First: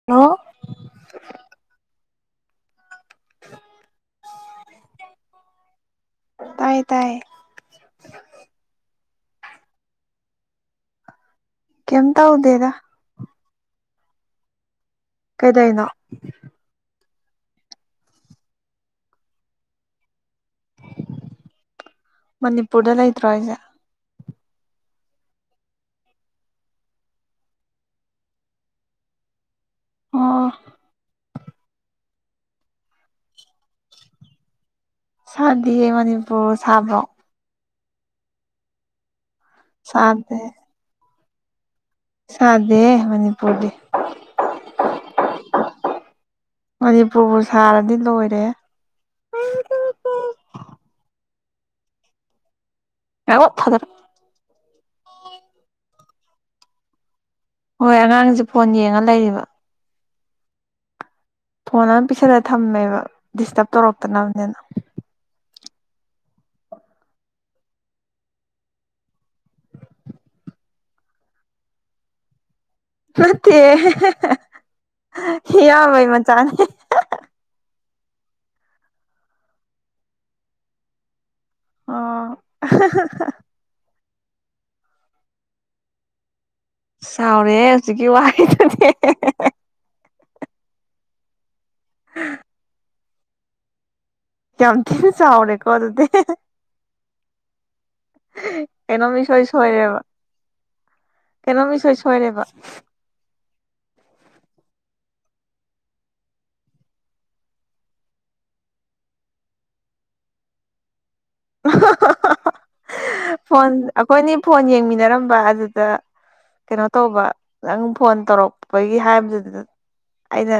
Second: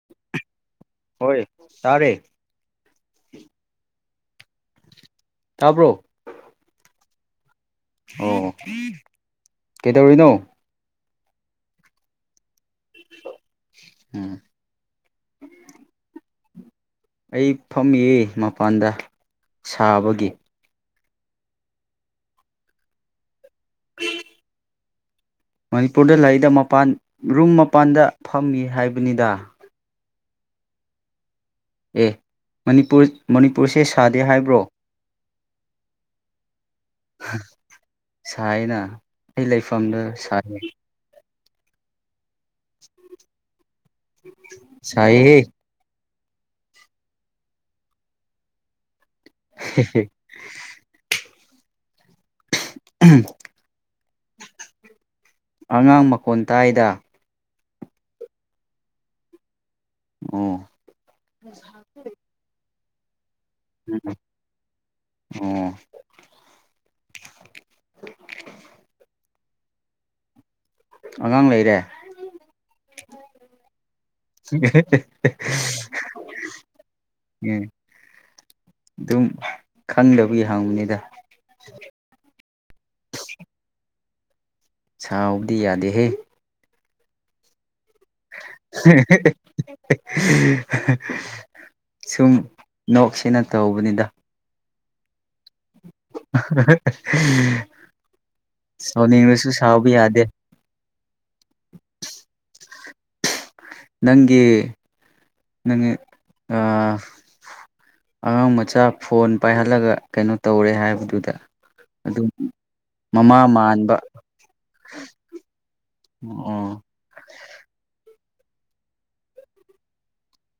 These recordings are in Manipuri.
[unintelligible] ꯍꯣꯏ ꯇꯥꯔꯦ ꯇꯥꯕ꯭ꯔꯣ ꯇꯥꯏꯌꯦ ꯇꯥꯏ ꯑꯣ ꯀꯩꯗꯧꯔꯤꯅꯣ ꯀꯩꯝ ꯇꯧꯗꯦꯗ ꯎꯝ ꯀꯩꯗꯧꯏꯅꯣ ꯑꯩ ꯐꯝꯃꯤꯌꯦ ꯃꯄꯥꯟꯗ ꯁꯥꯕꯒꯤ ꯃꯅꯤꯄꯨꯔꯗ ꯂꯩꯇ꯭ꯔꯣ ꯍꯥꯏꯖꯦ ꯃꯅꯤꯄꯨꯔꯗ ꯂꯩꯗ ꯃꯄꯥꯟ ꯔꯨꯝ ꯃꯄꯥꯟꯗ ꯐꯝꯃꯤ ꯍꯥꯏꯕꯅꯤꯗ ꯑꯣ ꯑꯦ ꯃꯅꯤꯄꯨꯔ ꯃꯅꯤꯄꯨꯔꯁꯦ ꯁꯥꯗꯦ ꯍꯥꯏꯕ꯭ꯔꯣ ꯁꯥꯗꯤꯌꯦ ꯃꯅꯤꯄꯨꯔ ꯁꯥꯕ꯭ꯔꯣ ꯁꯥꯏꯌꯦꯅ ꯑꯩ ꯂꯩꯐꯝꯗ ꯁꯥꯗꯦ ꯁꯥꯏ ꯁꯥꯗꯦ ꯃꯅꯤꯄꯨꯔꯗꯤ ꯁꯥꯏꯍꯦ ꯃꯅꯤꯄꯨꯔꯕꯨ ꯁꯥꯔꯗꯤ ꯂꯣꯏꯔꯦ [unintelligible] [unintelligible] [unintelligible] ꯑꯉꯥꯡ ꯃꯈꯣꯟ ꯇꯥꯏꯗ ꯍꯣꯏ ꯑꯉꯥꯡꯖꯨ ꯐꯣꯟ ꯌꯦꯡꯉ ꯂꯩꯔꯤꯕ ꯑꯣ ꯐꯣꯟ ꯑꯃ ꯄꯤꯁꯜꯂ ꯊꯝꯃꯦꯕ ꯗꯤꯁꯇ꯭ꯔꯕ ꯇꯧꯔꯛꯇꯅꯕꯅꯤꯅ ꯑꯣ ꯑꯉꯥꯡ ꯂꯩꯔꯦ ꯅꯠꯇꯦ ꯏꯌꯥꯝꯕꯩ ꯃꯆꯥꯅꯦ ꯎꯝ ꯑꯗꯨꯝ ꯈꯪꯗꯕꯒꯤ ꯍꯪꯕꯅꯤꯗ ꯑꯣ ꯁꯥꯎꯕꯗꯤ ꯌꯥꯗꯦꯍꯦ ꯁꯥꯎꯔꯦ ꯍꯧꯖꯤꯛꯀꯤ ꯋꯥꯍꯩꯗꯨꯗꯤ ꯁꯨꯝ ꯅꯣꯛꯁꯤꯅ ꯇꯧꯕꯅꯤꯗ ꯌꯥꯝ ꯊꯤꯅ ꯁꯥꯎꯔꯦꯀꯣ ꯑꯗꯨꯗꯤ ꯀꯩꯅꯣꯝ ꯏꯁꯣꯏ ꯁꯥꯎꯅꯤꯡꯔꯁꯨ ꯁꯥꯎꯕ ꯁꯣꯏꯔꯦꯕ ꯌꯥꯗꯦ ꯀꯩꯅꯣꯝ ꯏꯁꯣꯏ ꯁꯣꯏꯔꯦꯕ ꯅꯪꯒꯤ ꯅꯪꯒꯤ ꯑ ꯑꯉꯥꯡ ꯃꯆꯥ ꯐꯣꯟ ꯄꯥꯏꯍꯜꯂꯒ ꯀꯩꯅꯣ ꯇꯧꯔꯦ ꯍꯥꯏꯕꯗꯨꯗ ꯑꯗꯨꯝ ꯐꯣꯟ ꯑꯩꯈꯣꯏꯅꯤ ꯐꯣꯟ ꯌꯦꯡꯃꯤꯟꯅꯔꯝꯕ ꯑꯗꯨꯗ ꯑꯣ ꯀꯩꯅꯣ ꯇꯧꯕ ꯅꯪ ꯐꯣꯟ ꯇꯧꯔꯛꯄꯒꯤ ꯍꯥꯏꯗꯨꯗ ꯑꯩꯅ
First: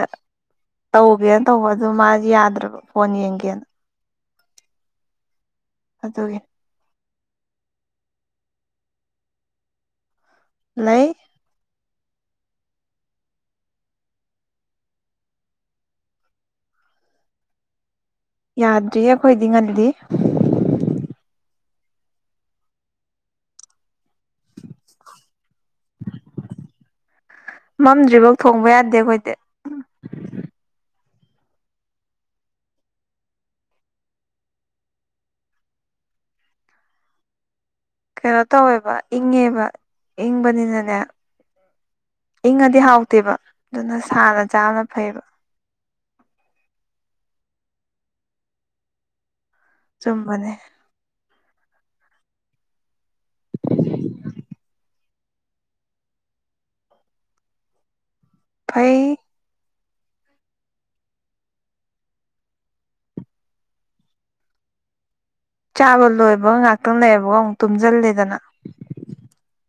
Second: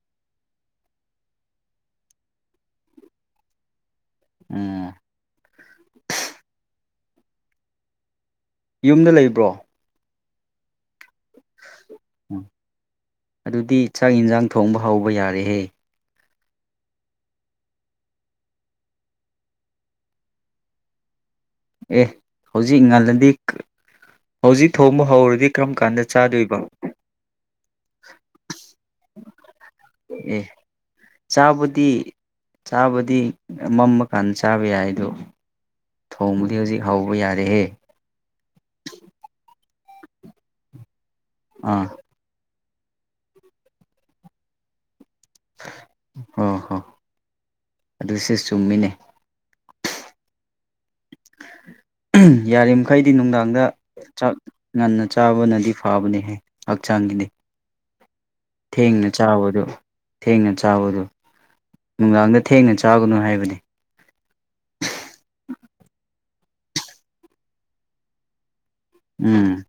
ꯇꯧꯒꯦꯅ ꯇꯧꯕ ꯑꯗꯨ ꯃꯥ ꯌꯥꯗ꯭ꯔꯕ ꯐꯣꯟ ꯌꯦꯡꯒꯦꯅ ꯑꯣ ꯑꯗꯨꯒꯤ ꯌꯨꯝꯗ ꯂꯩꯕ꯭ꯔꯣ ꯂꯩ ꯎ ꯑꯗꯨꯗꯤ ꯆꯥꯛ ꯌꯦꯟꯁꯥꯡ ꯊꯣꯡꯕ ꯍꯧꯕ ꯌꯥꯔꯦꯍꯦ ꯌꯥꯗ꯭ꯔꯤ ꯑꯩꯈꯣꯏꯗꯤ ꯉꯜꯂꯤ ꯑꯦ ꯍꯧꯖꯤꯛ ꯏ ꯉꯜꯂꯗꯤ ꯍꯧꯖꯤꯛ ꯊꯣꯡꯕ ꯍꯧꯔꯗꯤ ꯀꯔꯝ ꯀꯥꯟꯗ ꯆꯥꯗꯣꯏꯕꯣ ꯃꯝꯗ꯭ꯔꯤꯐꯥꯎ ꯊꯣꯡꯕ ꯌꯥꯗꯦ ꯑꯩꯈꯣꯏꯗꯤ ꯢꯁ ꯆꯥꯕꯗꯤ ꯆꯥꯕꯗꯤ ꯃꯝꯃ ꯀꯥꯟꯗ ꯆꯥꯕ ꯌꯥꯏ ꯑꯗꯣ ꯊꯣꯡꯕꯨꯗꯤ ꯍꯧꯖꯤꯛ ꯍꯥꯎꯧꯕ ꯌꯥꯔꯦꯍꯦ ꯀꯩꯅꯣ ꯇꯧꯋꯦꯕ ꯏꯪꯉꯦꯕ ꯏꯪꯕꯅꯤꯅꯅꯦ ꯑꯥ ꯏꯪꯉꯗꯤ ꯍꯥꯎꯇꯦꯕ ꯑꯗꯨꯅ ꯁꯥꯅ ꯆꯥꯅ ꯐꯩꯕ ꯍꯣꯏ ꯍꯣ ꯑꯗꯨꯁꯨ ꯆꯨꯝꯃꯤꯅꯦ ꯆꯨꯝꯕꯅꯦ ꯌꯥꯔꯤꯕꯃꯈꯩꯗꯤ ꯅꯨꯡꯗꯥꯡꯗ ꯆꯥꯛ ꯉꯟꯅ ꯆꯥꯕꯅꯗꯤ ꯐꯥꯕꯅꯤꯍꯦ ꯍꯛꯆꯥꯡꯒꯤꯗꯤ ꯊꯦꯡꯅ ꯐꯩ ꯆꯥꯕꯗꯨ ꯊꯦꯡꯅ ꯆꯥꯕꯗꯨ ꯅꯨꯡꯗꯥꯡꯗ ꯊꯦꯡꯅ ꯆꯥꯒꯅꯨ ꯍꯥꯏꯕꯅꯤ ꯆꯥꯕ ꯂꯣꯏꯕꯒ ꯉꯥꯛꯇꯪ ꯂꯩꯌꯦꯕꯒ ꯑꯃꯨꯛ ꯇꯨꯝꯁꯤꯜꯂꯦꯗꯅ ꯎꯝ